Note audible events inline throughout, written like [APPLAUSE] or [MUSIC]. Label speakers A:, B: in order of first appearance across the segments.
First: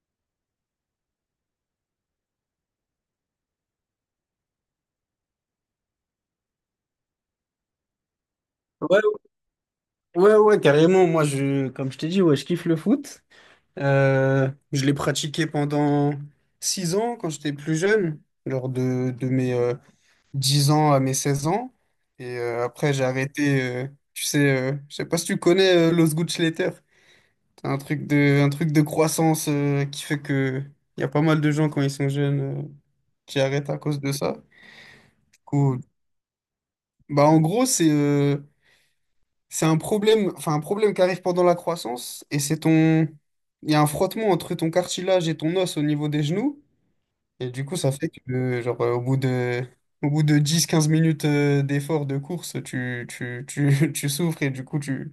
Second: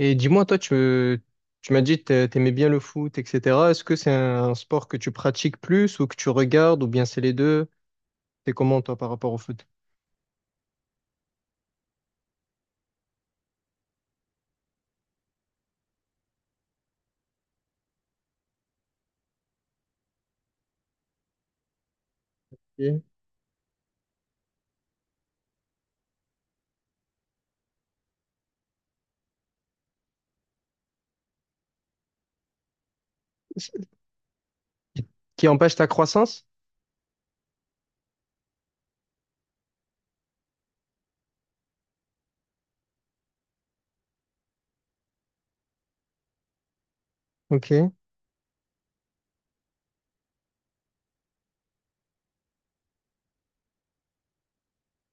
A: Et dis-moi, tu m'as dit que t'aimais bien le foot, etc. Est-ce que c'est un sport que tu pratiques plus ou que tu regardes ou bien c'est les deux? T'es comment, toi,
B: Ouais,
A: par rapport au foot?
B: ouais, carrément. Moi, comme je t'ai dit, ouais, je kiffe le foot. Je l'ai pratiqué pendant 6 ans quand j'étais plus jeune, lors de mes 10 ans à mes 16 ans. Et après,
A: Ok.
B: j'ai arrêté. Tu sais, je sais pas si tu connais Los Gutzletter. C'est un truc de croissance qui fait que il y a pas mal de gens quand ils sont jeunes qui arrêtent à cause de ça. Du
A: Qui empêche
B: coup,
A: ta croissance?
B: bah, en gros, c'est un problème, enfin un problème qui arrive pendant la croissance et il y a un frottement entre ton cartilage et ton os au niveau des genoux et du coup
A: Ok.
B: ça fait que genre au bout de dix quinze minutes d'effort de course [LAUGHS] tu souffres et du coup tu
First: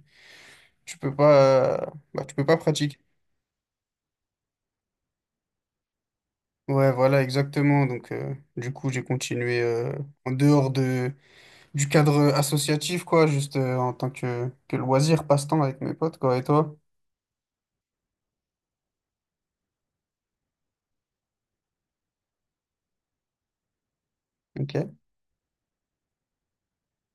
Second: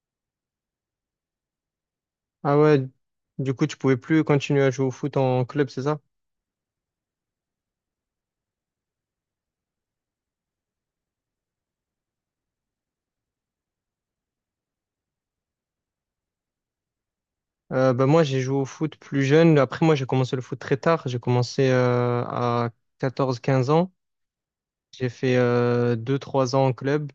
B: tu peux pas bah, tu peux pas
A: Ah ouais,
B: pratiquer.
A: du coup, tu pouvais plus continuer à jouer au foot en club, c'est ça?
B: Ouais, voilà exactement. Donc du coup, j'ai continué en dehors de du cadre associatif quoi, juste en tant que loisir, passe-temps avec mes potes quoi. Et toi?
A: Moi, j'ai joué au foot plus jeune. Après, moi, j'ai commencé le foot très tard. J'ai commencé à 14, 15 ans.
B: OK.
A: J'ai fait 2-3 ans en club.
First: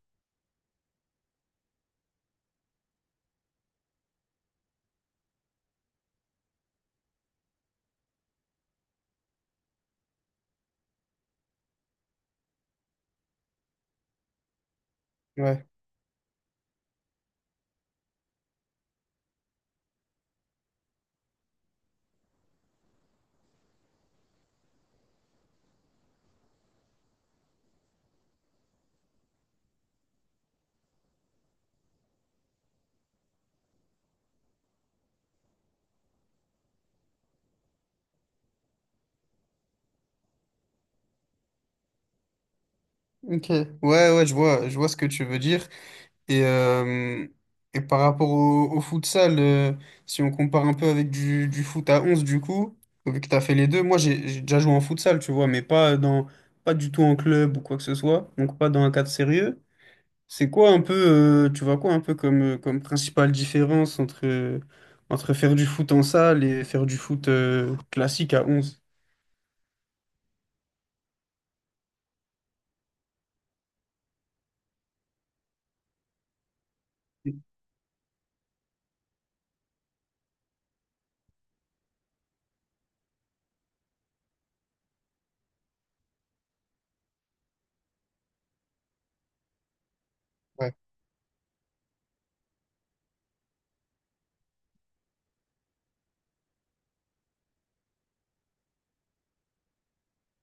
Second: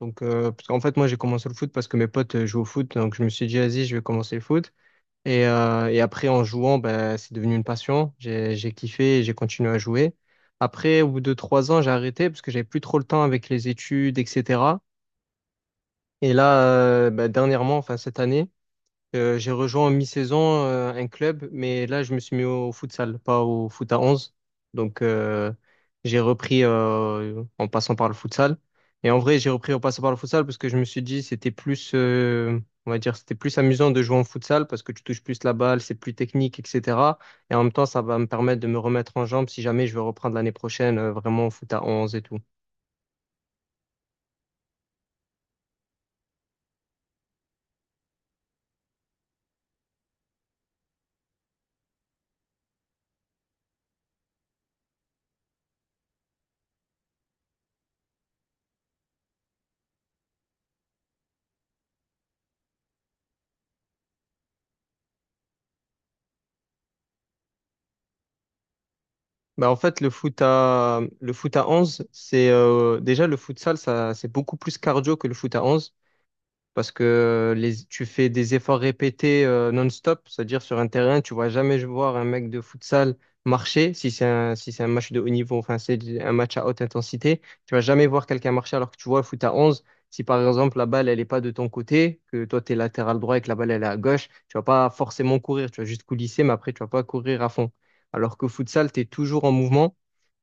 A: Parce qu'en fait, moi, j'ai commencé le foot parce que mes potes jouaient au foot. Donc, je me suis dit, vas-y, je vais commencer le foot. Et après, en jouant, ben, c'est devenu une passion. J'ai kiffé et j'ai continué à jouer. Après, au bout de 3 ans, j'ai arrêté parce que j'avais plus trop le temps avec les études, etc.
B: Ouais.
A: Et là, ben, dernièrement, enfin cette année, j'ai rejoint en mi-saison un club, mais là, je me suis mis au futsal, pas au foot à 11. Donc, euh, j'ai repris en passant par le futsal. Et en vrai, j'ai repris en passant par le futsal parce que je me suis dit, c'était plus, on va dire, c'était plus amusant de jouer en futsal parce que tu touches plus la balle, c'est plus technique, etc. Et en même temps, ça va me permettre de me remettre en jambe si jamais je veux reprendre l'année prochaine vraiment au foot à 11 et tout.
B: Ok, ouais, je vois ce que tu veux dire. Et, euh, et par rapport au, au futsal, si on compare un peu avec du foot à 11 du coup, vu que tu as fait les deux, moi j'ai déjà joué en futsal, tu vois, mais pas du tout en club ou quoi que ce soit, donc pas dans un cadre sérieux. C'est quoi un peu, tu vois quoi un peu comme principale différence entre faire du foot en salle et faire du foot, classique à onze.
A: Bah en fait, le foot à 11 c'est déjà le futsal, ça, c'est beaucoup plus cardio que le foot à 11. Parce que tu fais des efforts répétés non-stop, c'est-à-dire sur un terrain, tu vas jamais voir un mec de futsal marcher si c'est un match de haut niveau, enfin c'est un match à haute intensité, tu vas jamais voir quelqu'un marcher alors que tu vois le foot à 11. Si par
B: Ouais,
A: exemple la balle elle est pas de ton côté, que toi tu es latéral droit et que la balle elle est à gauche, tu vas pas forcément courir, tu vas juste coulisser mais après tu vas pas courir à fond. Alors que futsal, tu es toujours en mouvement.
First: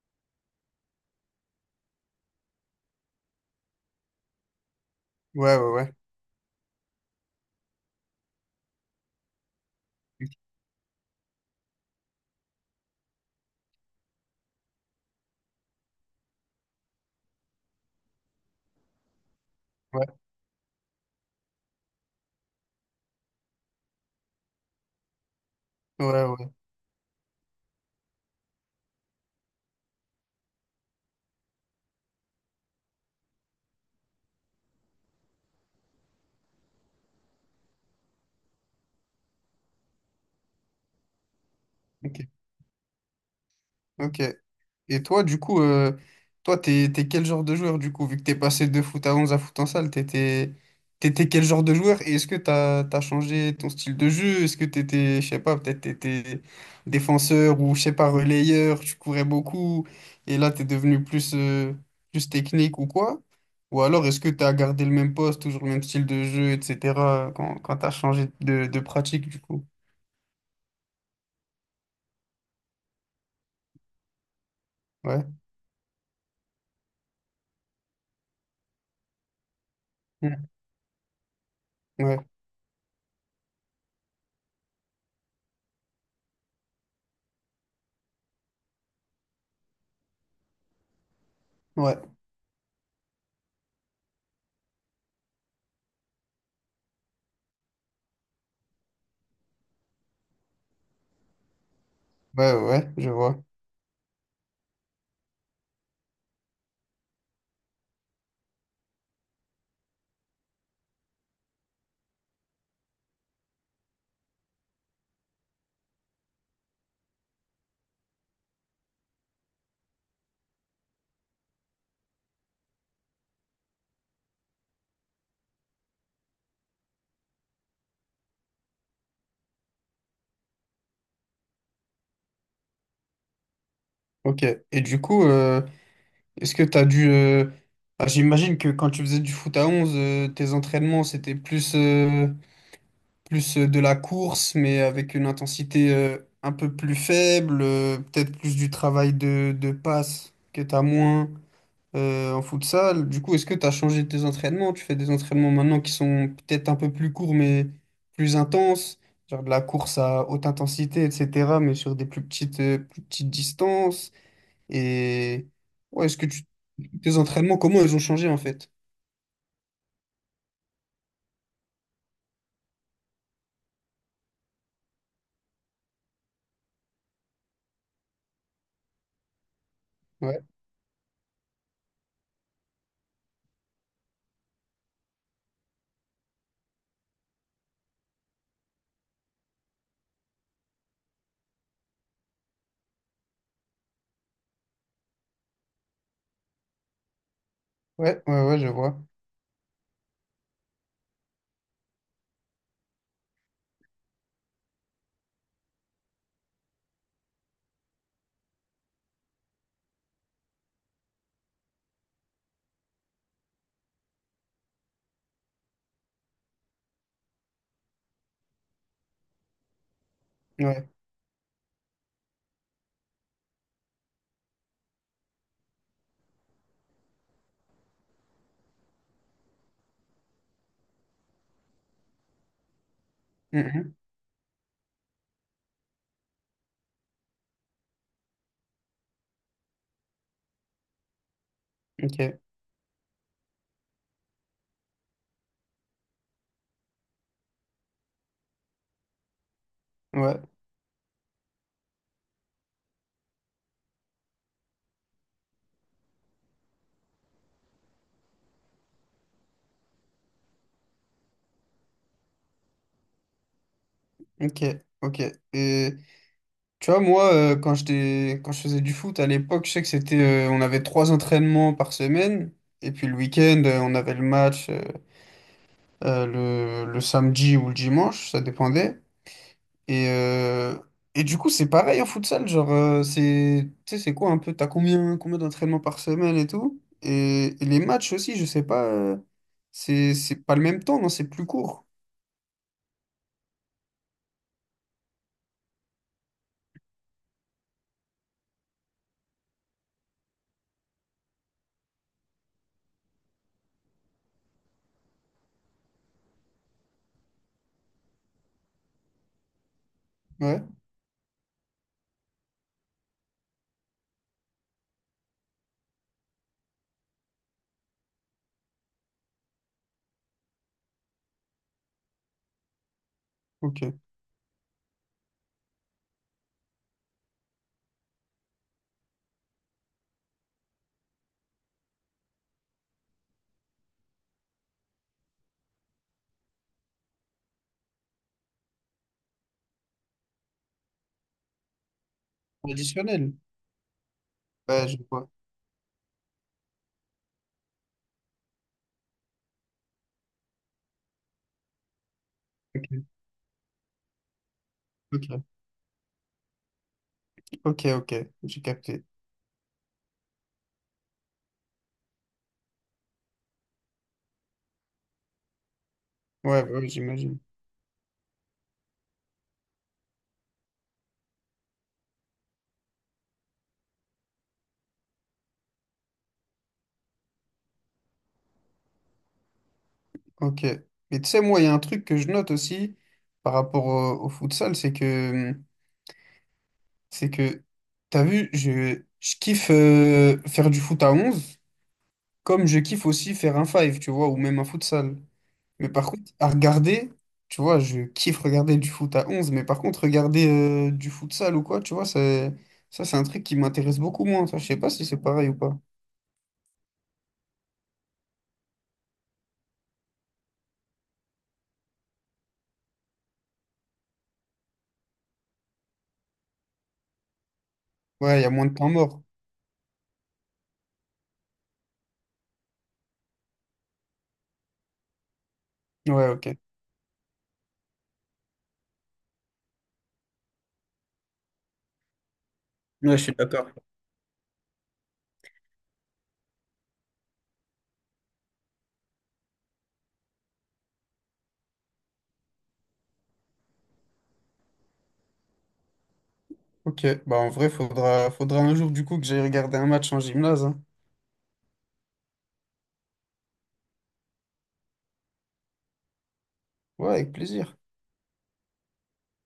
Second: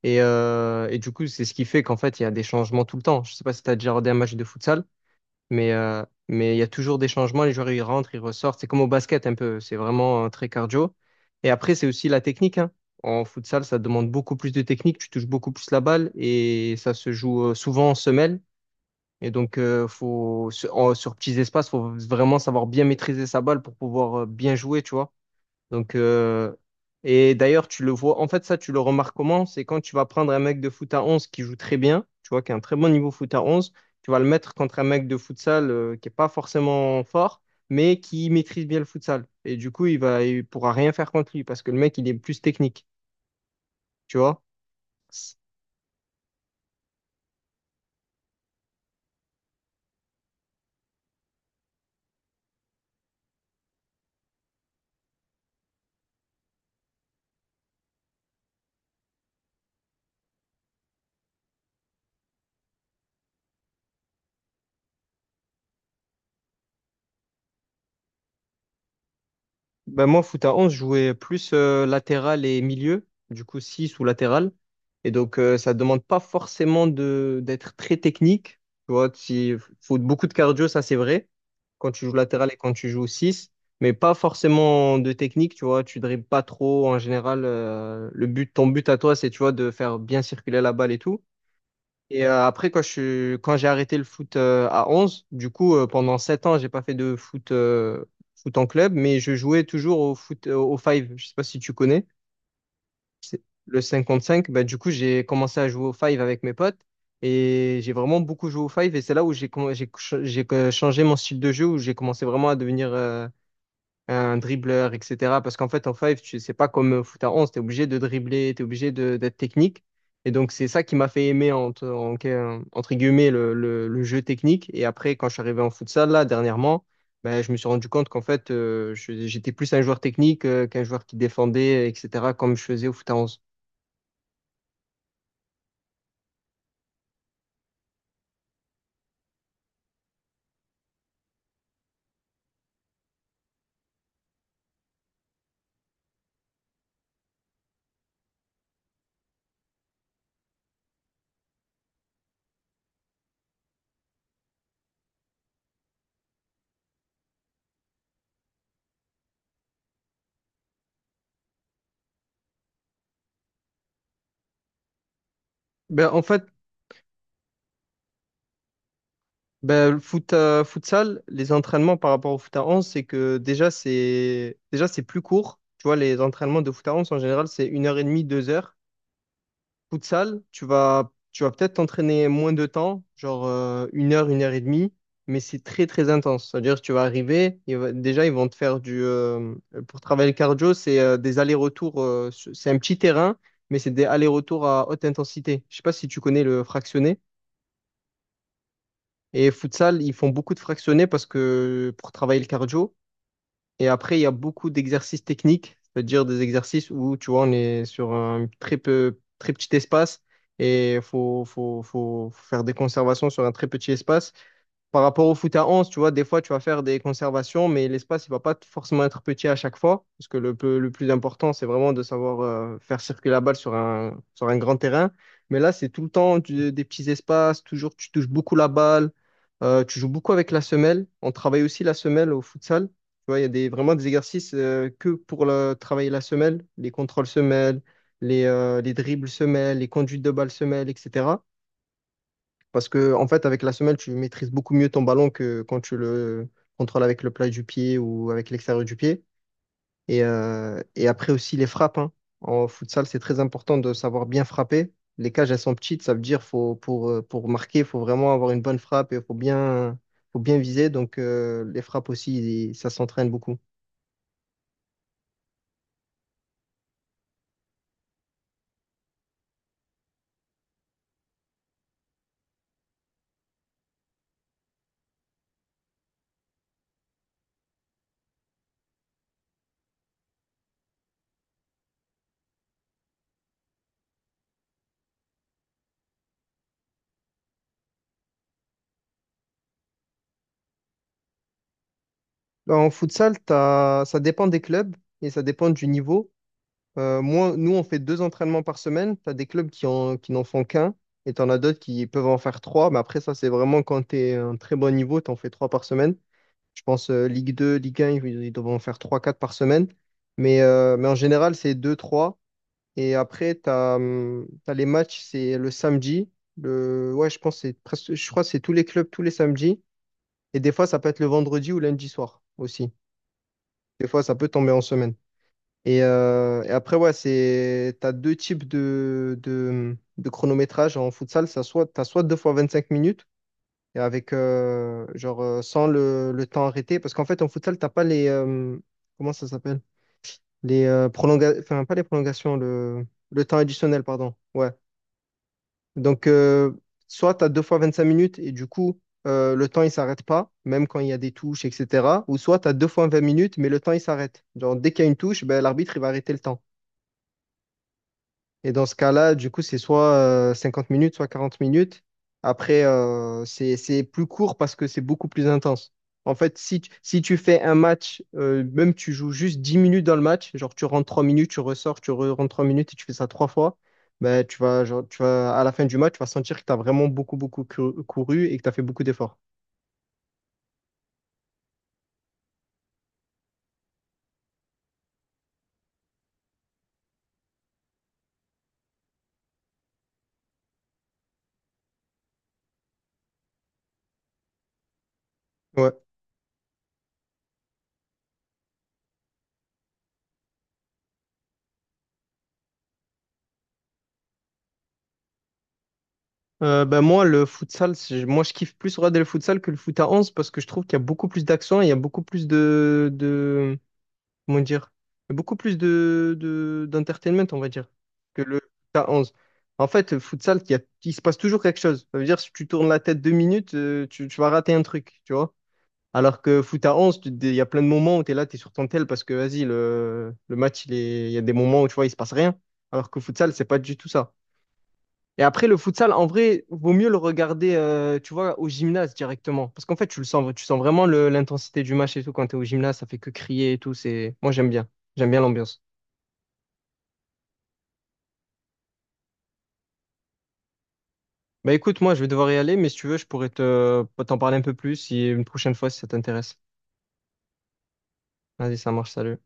A: Et du coup, c'est ce qui fait qu'en fait, il y a des changements tout le temps. Je sais pas si tu as déjà regardé un match de futsal,
B: ouais, ouais,
A: mais
B: ouais.
A: euh, mais il y a toujours des changements. Les joueurs, ils rentrent, ils ressortent. C'est comme au basket un peu. C'est vraiment très cardio. Et après, c'est aussi la technique, hein. En futsal, ça demande beaucoup plus de technique. Tu touches beaucoup plus la balle et ça se joue souvent en semelle. Et donc,
B: Ouais,
A: sur petits espaces, faut vraiment savoir bien maîtriser sa balle pour pouvoir bien jouer, tu vois. Donc,
B: ouais.
A: euh, et d'ailleurs, tu le vois, en fait, ça, tu le remarques comment? C'est quand tu vas prendre un mec de foot à 11 qui joue très bien, tu vois, qui a un très bon niveau foot à 11, tu vas le mettre contre un mec de futsal qui est pas forcément fort, mais qui maîtrise bien le futsal. Et du coup, il pourra rien faire contre lui parce que le mec, il est
B: Ok,
A: plus technique, tu
B: ok.
A: vois.
B: Et toi, du coup, toi, t'es quel genre de joueur, du coup, vu que t'es passé de foot à 11 à foot en salle, t'étais quel genre de joueur? Et est-ce que t'as changé ton style de jeu? Est-ce que t'étais, je sais pas, peut-être t'étais défenseur ou, je sais pas, relayeur, tu courais beaucoup, et là, t'es devenu plus, plus technique ou quoi? Ou alors, est-ce que t'as gardé le même poste, toujours le même style de jeu, etc., quand t'as changé de pratique, du coup?
A: Ben moi, foot à 11 je jouais plus latéral et milieu, du coup 6 ou latéral. Et
B: Ouais.
A: donc, ça demande pas forcément de d'être très technique. Tu vois, il faut beaucoup de
B: Mm.
A: cardio, ça c'est vrai, quand tu joues
B: Ouais,
A: latéral et quand tu joues 6 mais pas forcément de technique, tu vois, tu dribbles pas trop en général. Ton but à toi, c'est, tu vois, de faire bien circuler la balle et tout.
B: ouais,
A: Et après, quand j'ai arrêté le foot à 11, du coup, pendant 7 ans, j'ai pas fait de foot, foot en club, mais je jouais toujours au foot, au five. Je sais pas si tu connais,
B: ouais, je vois.
A: c'est le 5 contre 5. Bah, du coup, j'ai commencé à jouer au five avec mes potes et j'ai vraiment beaucoup joué au five. Et c'est là où j'ai com- j'ai ch- j'ai, changé mon style de jeu, où j'ai commencé vraiment à devenir un dribbleur, etc. Parce qu'en fait, en five, tu c'est pas comme foot à 11 tu es obligé de dribbler, tu es obligé de- d'être technique. Et donc, c'est ça qui m'a fait aimer, entre guillemets, le jeu technique. Et après, quand je suis arrivé en futsal, là, dernièrement, ben, je me suis rendu compte qu'en fait, j'étais plus un joueur technique qu'un joueur qui défendait, etc., comme je faisais au foot à 11.
B: Ok. Et du coup, est-ce que tu as dû... ah, j'imagine que quand tu faisais du foot à 11, tes entraînements, c'était plus, de la course, mais avec une intensité un peu plus faible, peut-être plus du travail de passe que tu as moins en futsal. Du coup, est-ce que tu as changé tes entraînements? Tu fais des entraînements maintenant qui sont peut-être un peu plus courts, mais plus intenses, genre de la course à haute intensité, etc., mais sur des plus petites distances. Et ouais,
A: Ben,
B: est-ce
A: en
B: que tu...
A: fait,
B: tes entraînements, comment ils ont changé en fait?
A: le futsal, les entraînements par rapport au foot à 11 c'est que déjà, c'est plus court. Tu vois, les entraînements de foot à 11 en général, c'est une heure et demie, 2 heures.
B: Ouais,
A: Futsal, tu vas peut-être t'entraîner moins de temps, genre 1 heure, 1 heure et demie, mais c'est très très intense. C'est-à-dire que tu vas arriver, déjà ils vont te faire du... pour travailler le cardio, c'est des allers-retours, c'est un petit terrain, mais c'est des allers-retours à haute intensité. Je sais pas si tu connais le fractionné.
B: ouais, je vois.
A: Et futsal, ils font beaucoup de fractionnés parce que pour travailler le cardio. Et après, il y a beaucoup d'exercices techniques, c'est-à-dire des exercices où, tu vois, on est sur un très petit espace et faut faire des conservations sur un très petit espace. Par rapport au foot à 11, tu vois, des fois, tu vas faire des conservations, mais l'espace, il va pas forcément être petit à chaque fois, parce que
B: Ouais.
A: le plus important, c'est vraiment de savoir faire circuler la balle sur sur un grand terrain. Mais là, c'est tout le temps des petits espaces, toujours, tu touches beaucoup la balle, tu joues beaucoup avec la semelle. On travaille aussi la semelle au futsal. Tu vois, il y a des, vraiment
B: Mhm.
A: des exercices que pour travailler la semelle, les contrôles semelles, les dribbles semelles, les conduites de balle semelles, etc.
B: Ok,
A: Parce que, en fait, avec la semelle, tu maîtrises beaucoup mieux ton ballon que quand tu le contrôles avec le plat du pied ou avec l'extérieur du pied. Et,
B: ouais,
A: euh, et après aussi les frappes, hein. En futsal, c'est très important de savoir bien frapper. Les cages, elles sont petites, ça veut dire faut, pour marquer, il faut vraiment avoir une bonne frappe et faut bien viser. Donc, les frappes aussi, ça s'entraîne beaucoup.
B: ok, ok. Et tu vois, moi, quand j'étais, quand je faisais du foot à l'époque, je sais que c'était, on avait trois entraînements par semaine. Et puis le week-end, on avait le match euh, le samedi ou le dimanche, ça dépendait. Et, euh, et du coup, c'est pareil en futsal, genre, c'est, tu sais, c'est quoi un peu, combien d'entraînements par semaine et tout? Et les matchs aussi, je sais pas, c'est pas le même temps, non, c'est plus court.
A: En futsal, ça dépend des clubs et ça dépend du niveau. Nous, on fait 2 entraînements par semaine. Tu as des clubs qui n'en font qu'un et tu en as d'autres qui peuvent en faire 3. Mais après, ça, c'est vraiment quand tu es un très bon niveau, tu en fais 3 par semaine. Je pense Ligue 2, Ligue 1, ils doivent en faire 3, 4 par semaine. Mais,
B: Ouais,
A: mais en général, c'est 2, 3. Et après, les matchs, c'est le samedi. Ouais, je pense que c'est presque, je crois que c'est tous les clubs tous les samedis. Et des fois, ça peut être le vendredi ou lundi soir aussi.
B: ok.
A: Des fois, ça peut tomber en semaine. Et après, ouais, c'est, t'as deux types de chronométrage en futsal. T'as soit 2 fois 25 minutes, et avec, sans le temps arrêté. Parce qu'en fait, en futsal, t'as pas comment ça s'appelle? Enfin, pas les prolongations,
B: Additionnel.
A: le temps additionnel, pardon. Ouais.
B: Ouais, je vois.
A: Donc, soit t'as 2 fois 25 minutes, et du coup, le temps, il s'arrête pas, même quand il y a des touches, etc. Ou soit t'as deux fois
B: Ok,
A: vingt minutes, mais le temps, il s'arrête. Genre, dès qu'il y a une
B: ok,
A: touche, ben, l'arbitre, il va arrêter le temps.
B: ok, j'ai
A: Et dans ce
B: capté.
A: cas-là, du coup, c'est soit 50 minutes, soit 40 minutes. Après, c'est plus court parce que c'est beaucoup plus intense. En fait,
B: Ouais, bah ouais,
A: si tu
B: j'imagine.
A: fais un match, même tu joues juste 10 minutes dans le match, genre tu rentres 3 minutes, tu ressors, rentres 3 minutes et tu fais ça 3 fois, ben, tu vas, à la fin du match, tu vas sentir que tu as vraiment beaucoup, couru et que tu as fait beaucoup d'efforts.
B: Ok. Mais tu sais, moi, il y a un truc que je note aussi par rapport au futsal, c'est que, t'as vu, je kiffe faire du foot à onze, comme je kiffe aussi faire un five, tu vois, ou même un futsal. Mais
A: Ouais.
B: par contre, à regarder, tu vois, je kiffe regarder du foot à 11. Mais par contre, regarder du futsal ou quoi, tu vois, ça, c'est un truc qui m'intéresse beaucoup moins. Ça, je sais pas si c'est pareil ou pas.
A: Ben moi, le futsal, je kiffe plus regarder le futsal que le foot à 11 parce que je trouve qu'il y a beaucoup plus d'accent et il y a beaucoup plus comment dire, beaucoup plus d'entertainment, on va dire,
B: Ouais,
A: que
B: il y a
A: le
B: moins de temps
A: k
B: mort.
A: onze. En fait, futsal, il se passe toujours quelque chose. Ça veut dire, si tu tournes la tête 2 minutes, tu vas rater un truc, tu vois.
B: Ouais,
A: Alors
B: ok.
A: que foot à 11 il y a plein de moments où tu es là, tu es sur ton tel parce que, vas-y, le match, il y a des moments où, tu vois, il se passe rien. Alors
B: Ouais,
A: que
B: je suis
A: futsal, c'est
B: d'accord.
A: pas du tout ça. Et après, le futsal, en vrai, vaut mieux le regarder, tu vois, au gymnase directement. Parce qu'en fait, tu le sens, tu sens vraiment l'intensité du match et tout. Quand t'es au gymnase, ça fait que crier et tout. C'est... moi, j'aime bien. J'aime bien l'ambiance.
B: Ok, bah en vrai, faudra un jour du coup que j'aille regarder un match en gymnase, hein.
A: Bah écoute, moi, je vais devoir y aller, mais si tu veux, je pourrais te... t'en parler un peu plus si une prochaine fois, si ça t'intéresse.
B: Ouais, avec plaisir.
A: Vas-y, ça marche, salut.